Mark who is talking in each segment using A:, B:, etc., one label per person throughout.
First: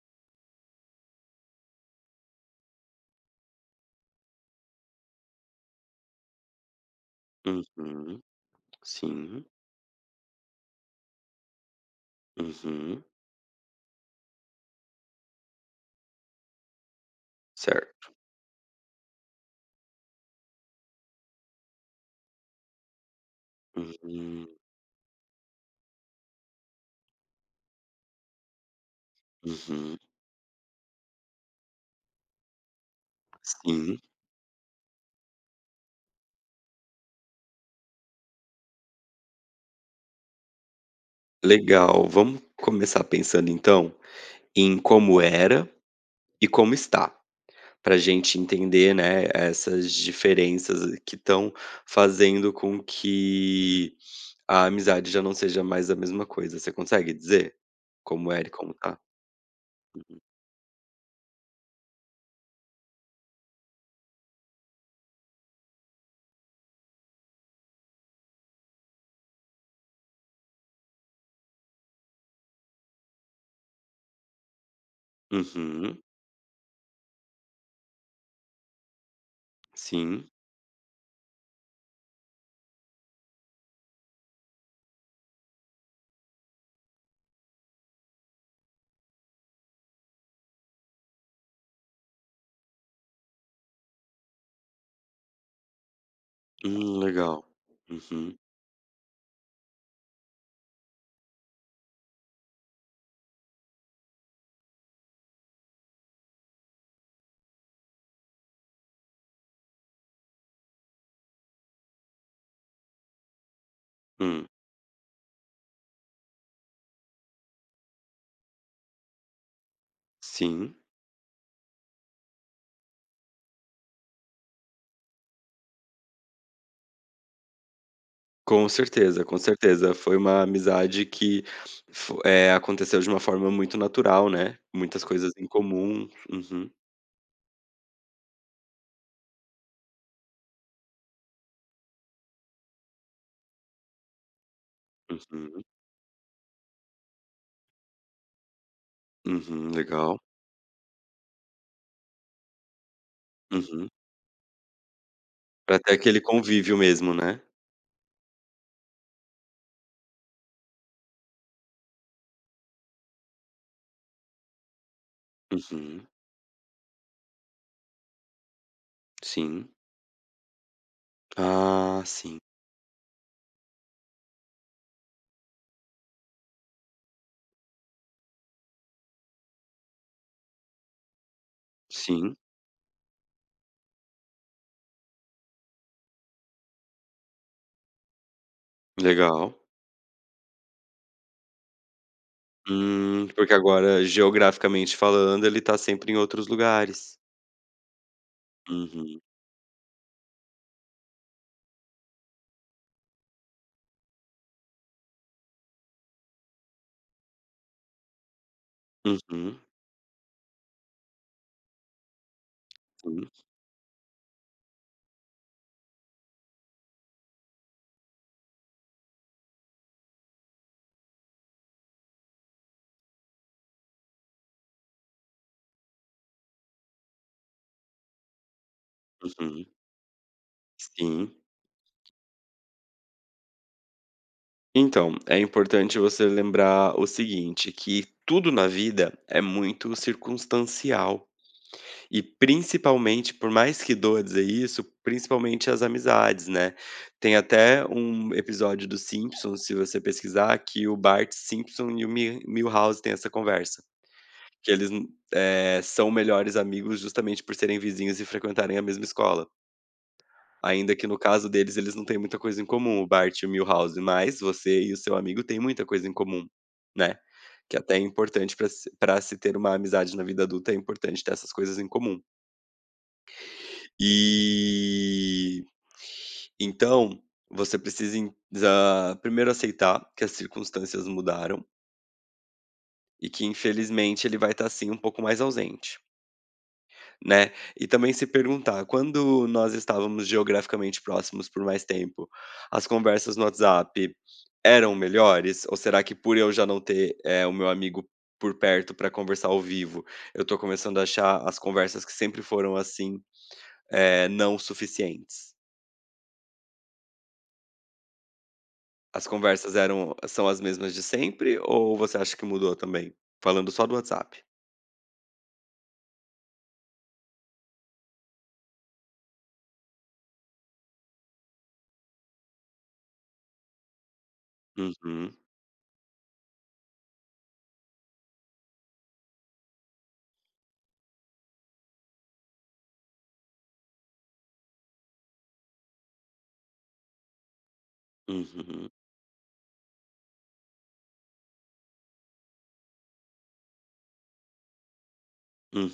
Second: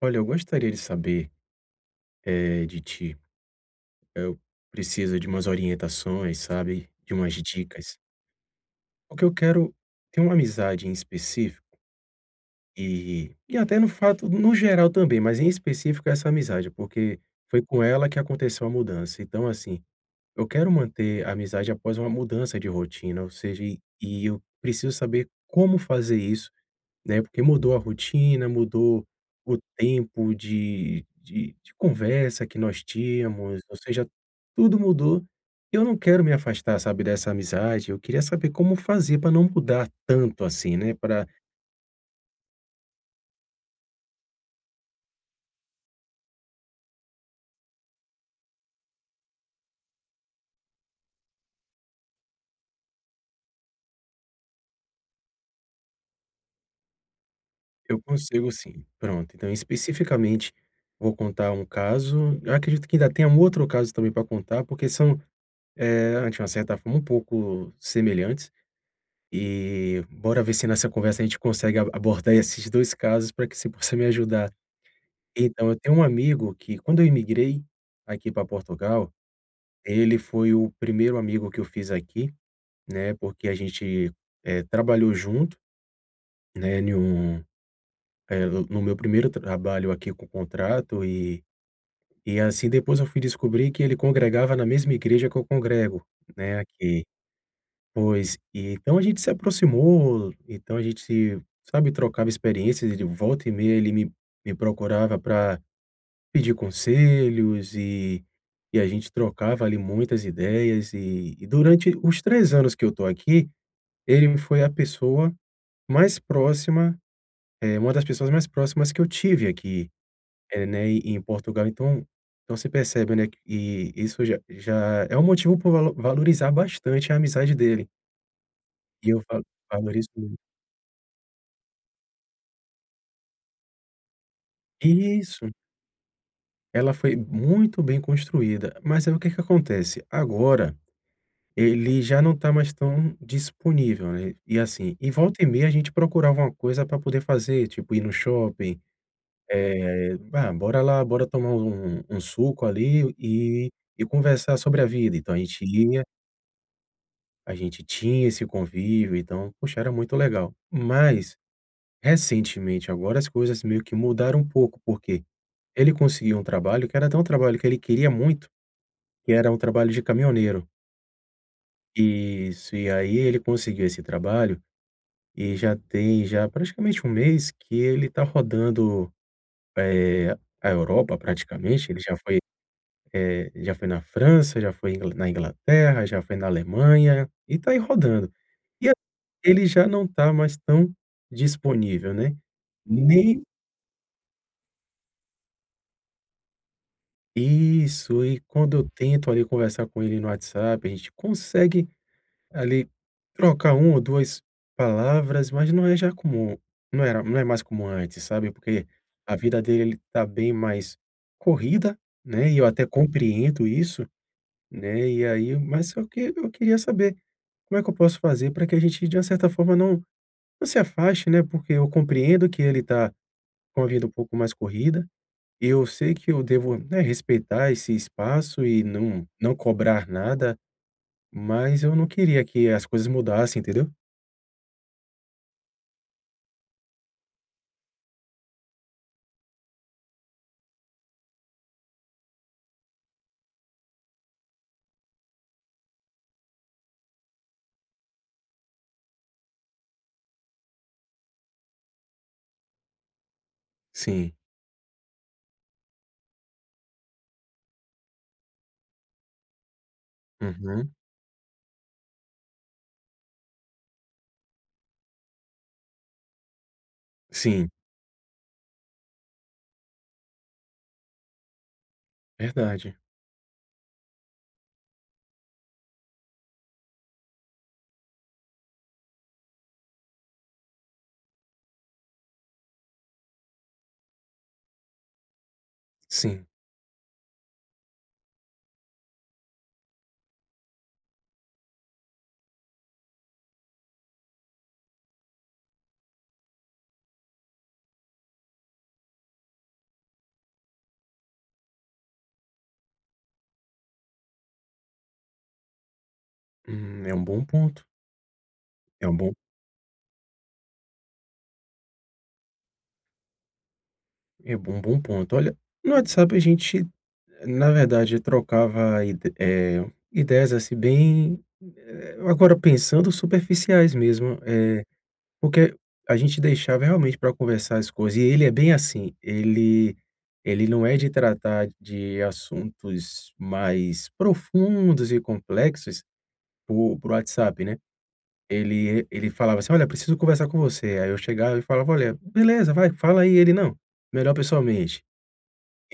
A: Olha, eu gostaria de saber, de ti, eu preciso de umas orientações, sabe, de umas dicas,
B: Uhum.
A: porque eu
B: Sim.
A: quero ter uma amizade em específico
B: Uhum.
A: e até no fato no geral também, mas em específico essa amizade, porque foi com ela
B: Certo.
A: que aconteceu a mudança. Então, assim, eu quero manter a amizade após uma mudança de rotina, ou seja, e eu
B: Uhum.
A: preciso saber como fazer isso. Né, porque mudou a rotina, mudou o
B: Uhum.
A: tempo de conversa que nós tínhamos, ou
B: Sim.
A: seja, tudo mudou. Eu não quero me afastar, sabe, dessa amizade, eu queria saber como fazer para não mudar tanto assim, né, para.
B: Legal. Vamos começar pensando, então, em como era e como está, pra gente entender, né, essas diferenças que estão fazendo com que a amizade já não seja mais a mesma coisa. Você consegue dizer
A: Eu
B: como era
A: consigo,
B: e como
A: sim.
B: tá?
A: Pronto, então, especificamente, vou contar um caso. Eu acredito que ainda tem um outro caso também para contar, porque são, de uma certa forma, um pouco semelhantes. E bora ver se nessa conversa a gente consegue a abordar esses 2 casos para que você possa me ajudar. Então, eu tenho um
B: Uhum.
A: amigo que, quando eu imigrei aqui para Portugal, ele
B: Sim.
A: foi o primeiro amigo que eu fiz aqui, né, porque a gente, trabalhou junto, né, em um no meu primeiro trabalho aqui com contrato e assim depois eu fui descobrir que ele congregava na mesma igreja que eu congrego, né, aqui.
B: Legal.
A: Pois,
B: Uhum.
A: e então a gente se aproximou, então a gente, se, sabe, trocava experiências e de volta e meia ele me procurava para pedir conselhos e a gente trocava ali muitas ideias e durante os 3 anos que eu tô aqui, ele
B: Hum.
A: foi a pessoa mais próxima, é uma das pessoas mais próximas que eu tive aqui,
B: Sim.
A: né, em Portugal, então. Então você percebe, né, que e isso já é um motivo para valorizar bastante a amizade dele,
B: Com
A: e eu
B: certeza, com
A: va
B: certeza.
A: valorizo.
B: Foi uma amizade que aconteceu de uma forma muito natural, né, muitas coisas
A: Isso,
B: em comum. Uhum,
A: ela foi muito bem construída, mas aí o que que acontece? Agora, ele já não está mais tão disponível, né, e assim, e volta e
B: uhum,
A: meia a gente procurava uma coisa para poder fazer, tipo ir no shopping,
B: uhum, legal.
A: "Ah, bora lá, bora tomar um suco ali
B: Uhum.
A: e conversar sobre a vida", então a gente
B: Pra ter
A: ia,
B: aquele convívio mesmo, né.
A: a gente tinha esse convívio, então, poxa, era muito legal. Mas, recentemente agora, as coisas meio que mudaram um pouco, porque ele
B: Uhum,
A: conseguiu um trabalho que era até um trabalho que ele queria muito, que era um
B: sim.
A: trabalho de caminhoneiro.
B: Ah, sim,
A: Isso, e aí ele conseguiu esse trabalho e já tem já praticamente um mês que ele está rodando, eh, a Europa praticamente, ele já
B: sim,
A: foi, já foi na França, já foi Ingla na Inglaterra, já foi na Alemanha e está aí rodando. E a
B: legal.
A: ele já não está mais tão disponível, né, nem
B: Porque agora geograficamente falando ele tá sempre em outros lugares.
A: isso, e quando eu
B: Uhum,
A: tento ali conversar com ele no WhatsApp, a gente consegue. Ali, trocar uma ou 2 palavras, mas não é já comum, não é mais como antes, sabe, porque a vida
B: uhum,
A: dele, ele tá bem mais corrida, né, e eu até
B: sim,
A: compreendo isso, né, e aí, mas só que eu queria saber como é que eu posso fazer para que a gente, de uma certa forma, não se afaste, né, porque eu compreendo que ele tá com a vida um pouco mais corrida, e eu sei que eu devo, né, respeitar esse espaço e não
B: uhum,
A: cobrar nada,
B: sim.
A: mas eu não queria que as coisas mudassem, entendeu?
B: Então, é importante você lembrar o seguinte, que tudo na vida é muito circunstancial. E principalmente, por mais que doa dizer isso, principalmente as amizades, né? Tem até um episódio dos Simpsons, se você pesquisar, que o Bart Simpson e o Milhouse têm essa conversa.
A: Sim.
B: Que eles são melhores amigos justamente por serem vizinhos e frequentarem a mesma escola.
A: Uhum.
B: Ainda que no caso deles, eles não têm muita coisa em comum, o Bart e o Milhouse, mas você e o seu amigo têm muita coisa em comum, né.
A: Sim,
B: Que até é importante para se pra se ter uma amizade na vida adulta, é importante ter essas coisas em comum.
A: verdade.
B: E, então, você precisa primeiro aceitar que as circunstâncias mudaram e que infelizmente ele vai estar, assim um pouco mais ausente.
A: Sim.
B: Né, e também se perguntar, quando nós estávamos geograficamente próximos por mais tempo, as conversas no WhatsApp eram melhores? Ou será que por eu já não ter o meu amigo por perto para conversar ao vivo, eu tô começando a achar as conversas que sempre foram assim não suficientes?
A: É um bom ponto. É um
B: As
A: bom,
B: conversas eram são as mesmas de sempre ou você acha que mudou também? Falando só do WhatsApp.
A: é um bom ponto. Olha, no WhatsApp a gente, na verdade, trocava ideias, assim, bem, agora pensando, superficiais mesmo,
B: Uhum,
A: porque a gente deixava realmente para conversar as coisas. E ele é bem assim, ele não é de tratar de assuntos mais profundos e complexos por WhatsApp, né.
B: uhum,
A: Ele falava assim: "Olha, preciso conversar com você". Aí eu chegava e falava: "Olha, beleza, vai, fala aí". Ele: "Não, melhor pessoalmente".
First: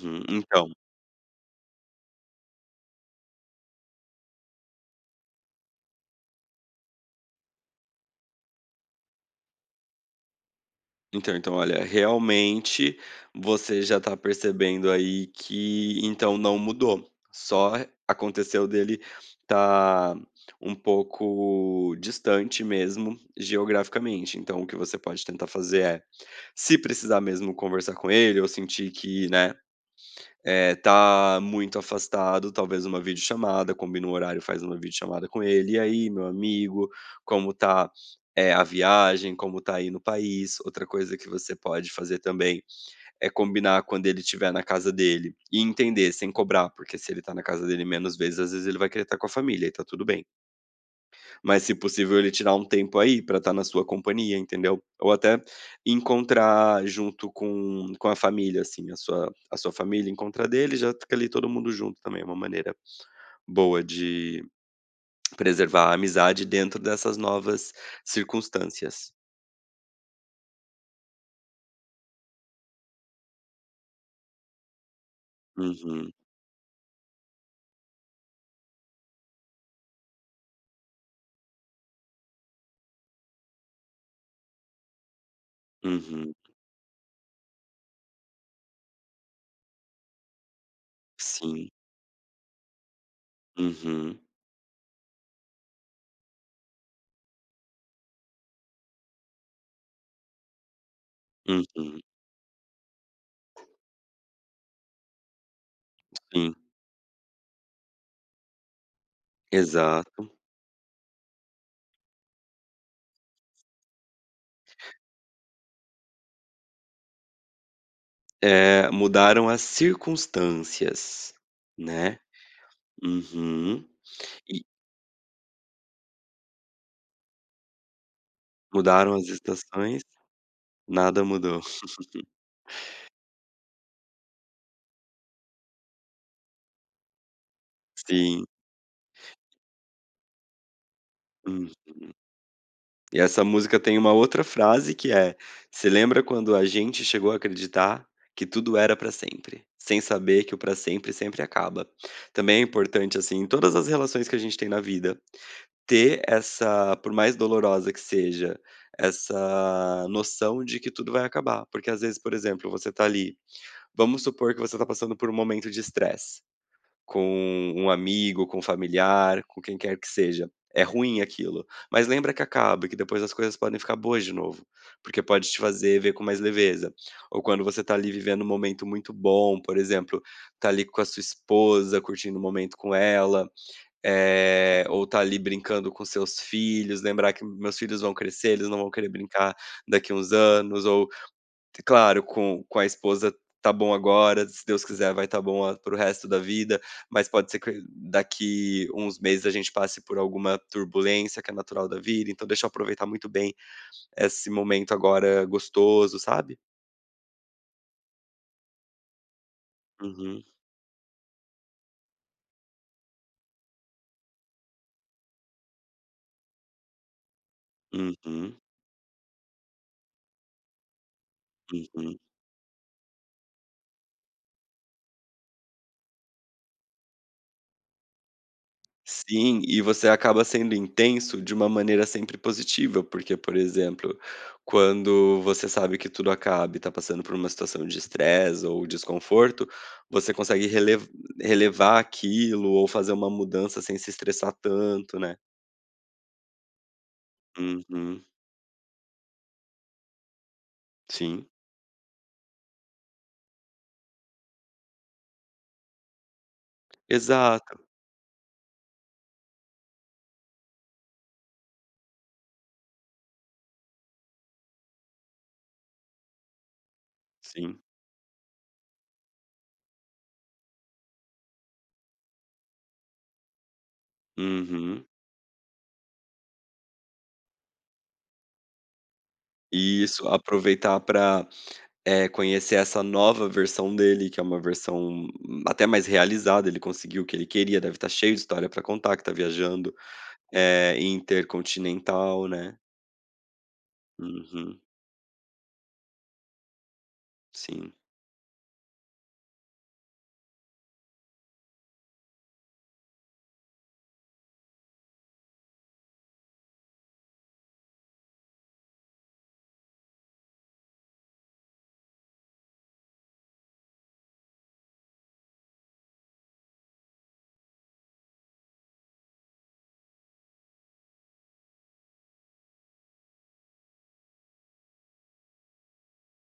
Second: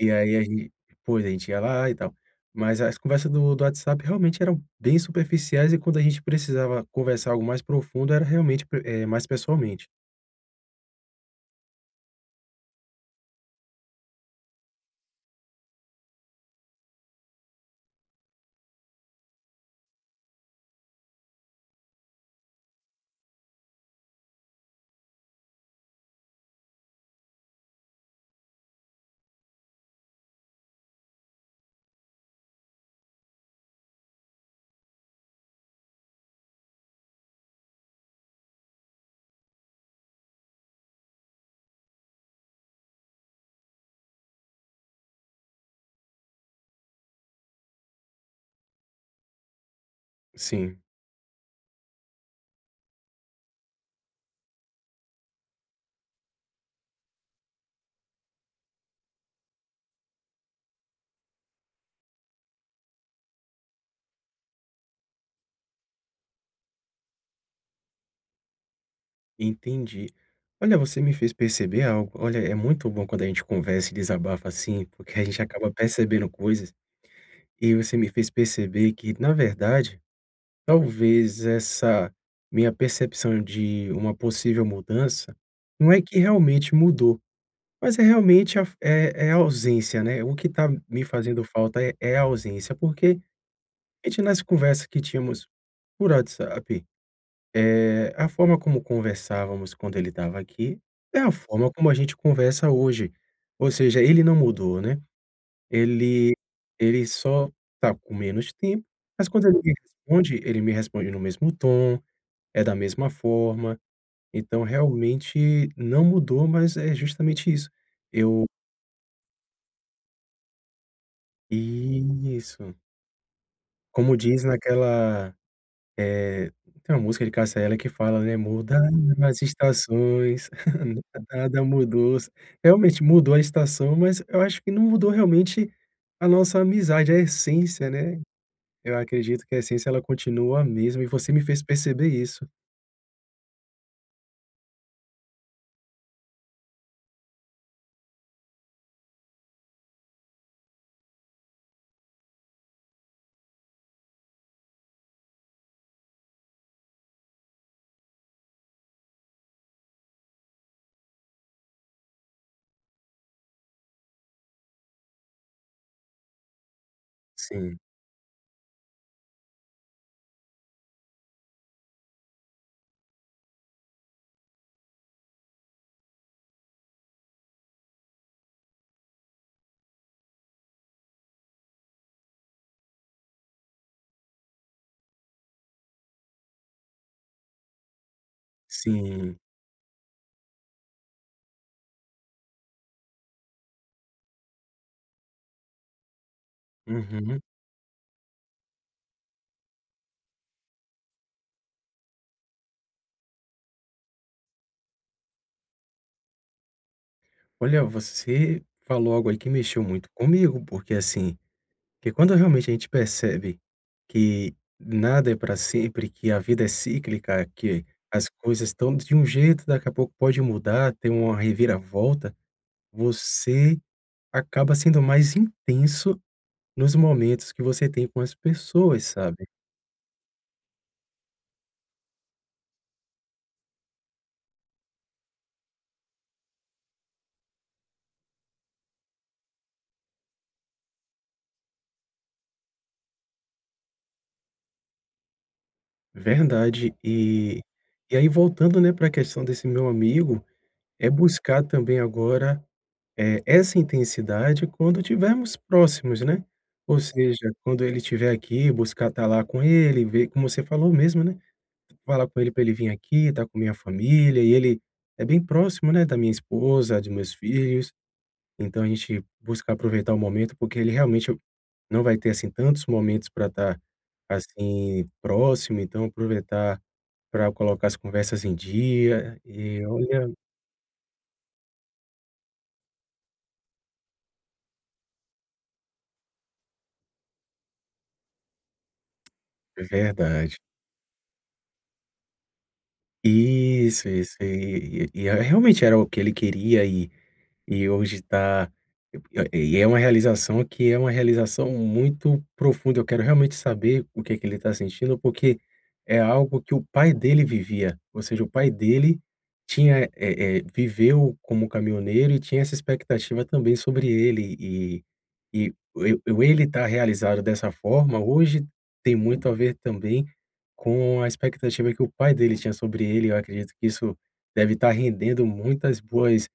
A: E aí a
B: Então
A: gente, pois, a gente ia lá e tal. Mas as conversas do WhatsApp realmente eram bem superficiais e quando a gente precisava conversar algo mais profundo era realmente, mais pessoalmente.
B: Então então, olha, realmente você já tá percebendo aí que então não mudou, só aconteceu dele tá um pouco distante mesmo geograficamente. Então o que você pode tentar fazer é, se precisar mesmo conversar com ele ou sentir que, né, é, tá muito afastado, talvez uma videochamada, combina um horário, faz uma videochamada com ele. "E aí, meu amigo, como tá, eh, a viagem? Como tá aí no país?". Outra coisa que você pode fazer também é combinar quando ele estiver na casa dele e entender, sem cobrar, porque se ele tá na casa dele menos vezes, às vezes ele vai querer estar com a família e tá tudo bem.
A: Sim,
B: Mas, se possível, ele tirar um tempo aí pra estar na sua companhia, entendeu? Ou até encontrar junto com a família, assim, a sua família, encontrar dele, já fica ali todo mundo junto também, é uma maneira boa de preservar a amizade dentro dessas novas circunstâncias.
A: entendi. Olha, você me fez perceber algo. Olha, é muito bom quando a gente conversa e desabafa assim, porque a gente acaba
B: Uhum,
A: percebendo coisas. E você me fez perceber que, na verdade. Talvez essa minha percepção de uma possível mudança, não é que
B: uhum,
A: realmente mudou, mas é realmente a é a ausência, né, o que está me fazendo
B: sim,
A: falta é a ausência, porque a
B: uhum,
A: gente, nas conversas que tínhamos por WhatsApp, é a forma como conversávamos quando ele estava aqui, é a forma como a
B: uhum,
A: gente conversa hoje. Ou seja, ele não mudou, né, ele
B: sim,
A: ele só está com menos tempo, mas quando
B: exato.
A: ele me responde no mesmo tom, é da mesma forma. Então, realmente não mudou, mas é justamente isso. Eu
B: É, mudaram as circunstâncias, né?
A: isso.
B: Uhum.
A: Como diz
B: E
A: naquela, eh, tem uma música de Cássia Eller que fala, né: "Mudaram
B: mudaram as
A: as
B: estações.
A: estações,
B: Nada mudou.
A: nada mudou". Realmente mudou a estação, mas eu acho que não mudou realmente a nossa amizade, a essência, né.
B: Sim.
A: Eu acredito que a essência ela continua a mesma e você me fez
B: Hum.
A: perceber isso.
B: E essa música tem uma outra frase que é: "Você lembra quando a gente chegou a acreditar que tudo era pra sempre, sem saber que o pra sempre sempre acaba". Também é importante, assim, em todas as relações que a gente tem na vida, ter essa por mais dolorosa que seja, essa noção de que tudo vai acabar. Porque às vezes, por exemplo, você tá ali, vamos supor que você tá passando por um momento de estresse. Com
A: Sim,
B: um amigo, com um familiar, com quem quer que seja. É ruim aquilo, mas lembra que acaba, que depois as coisas podem ficar boas de novo, porque pode te fazer ver com mais leveza. Ou quando você tá ali vivendo um momento muito bom, por exemplo, tá ali com a sua esposa, curtindo o momento com ela, eh, ou tá ali brincando com seus filhos, lembrar que meus filhos vão crescer, eles não vão querer
A: sim.
B: brincar daqui uns anos, ou claro, com a esposa tá bom agora, se Deus quiser vai tá bom a para o resto da vida, mas
A: Uhum.
B: pode ser que daqui uns meses a gente passe por alguma turbulência que é natural da vida, então deixa eu aproveitar muito bem esse momento agora gostoso, sabe.
A: Olha, você falou algo aí que mexeu muito
B: Uhum,
A: comigo, porque assim, que quando realmente a gente percebe que nada é para sempre, que a vida é cíclica, que as
B: uhum,
A: coisas estão de um jeito, daqui a pouco pode mudar, ter uma
B: uhum.
A: reviravolta, você acaba sendo mais intenso nos momentos que você tem com as pessoas, sabe?
B: Sim, e você acaba sendo intenso de uma maneira sempre positiva, porque, por exemplo, quando você sabe que tudo acaba e está passando por uma situação de estresse ou desconforto, você consegue relevar aquilo ou fazer uma mudança sem se estressar tanto, né.
A: Verdade. E
B: Uhum.
A: aí, voltando, né, para a questão desse meu amigo, é
B: Sim.
A: buscar também agora essa intensidade quando tivermos próximos, né. Ou seja,
B: Exato.
A: quando ele estiver aqui, buscar estar lá com ele, ver como você falou mesmo, né, falar com ele para ele vir aqui, estar com minha família, e ele é bem próximo, né, da minha esposa, de meus
B: Sim.
A: filhos, então a gente busca aproveitar o momento, porque ele realmente não vai ter, assim, tantos momentos para estar,
B: Uhum.
A: assim, próximo, então aproveitar para colocar as conversas em dia, e
B: Isso,
A: olha,
B: aproveitar para, é, conhecer essa nova versão dele, que é uma versão até mais realizada, ele conseguiu o que ele queria, deve estar cheio de história pra contar, que tá
A: é
B: viajando,
A: verdade.
B: eh, intercontinental, né.
A: Isso, isso.
B: Uhum,
A: E é realmente era o que ele queria e
B: sim.
A: hoje tá e é uma realização, que é uma realização muito profunda. Eu quero realmente saber o que é que ele está sentindo, porque é algo que o pai dele vivia, ou seja, o pai dele tinha, viveu como caminhoneiro e tinha essa expectativa também sobre ele e eu e ele tá realizado dessa forma hoje, tem muito a ver também com a expectativa que o pai dele tinha sobre ele. Eu acredito que isso deve estar rendendo muitas boas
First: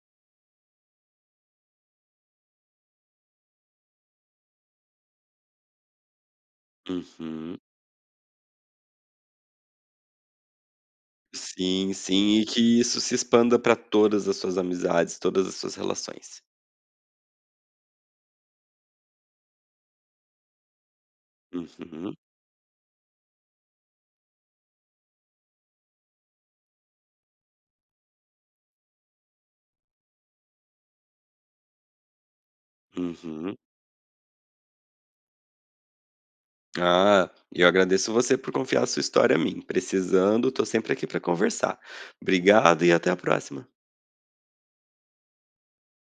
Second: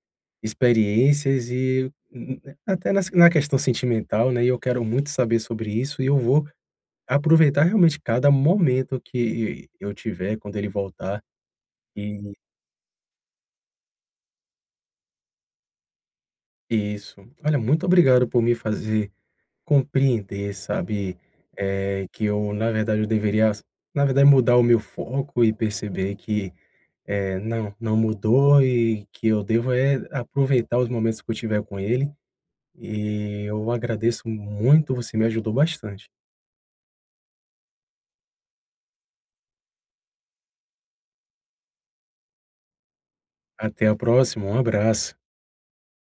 A: experiências e n até nas na questão sentimental, né, e eu quero muito saber sobre isso e eu vou
B: Uhum.
A: aproveitar realmente cada momento que eu tiver quando ele voltar.
B: Sim,
A: E
B: sim, e que isso se expanda pra todas as suas amizades, todas as suas relações.
A: isso. Olha, muito obrigado por me fazer compreender, sabe,
B: Uhum,
A: que eu, na verdade, eu deveria, na verdade, mudar o meu foco e perceber que é, não, não mudou e que eu devo é aproveitar os momentos que eu tiver com ele, e
B: uhum.
A: eu agradeço muito, você me ajudou bastante.
B: Ah, eu agradeço você por confiar sua história a mim. Precisando, tô sempre aqui pra conversar. Obrigado e até a próxima.
A: Até a próxima, um abraço.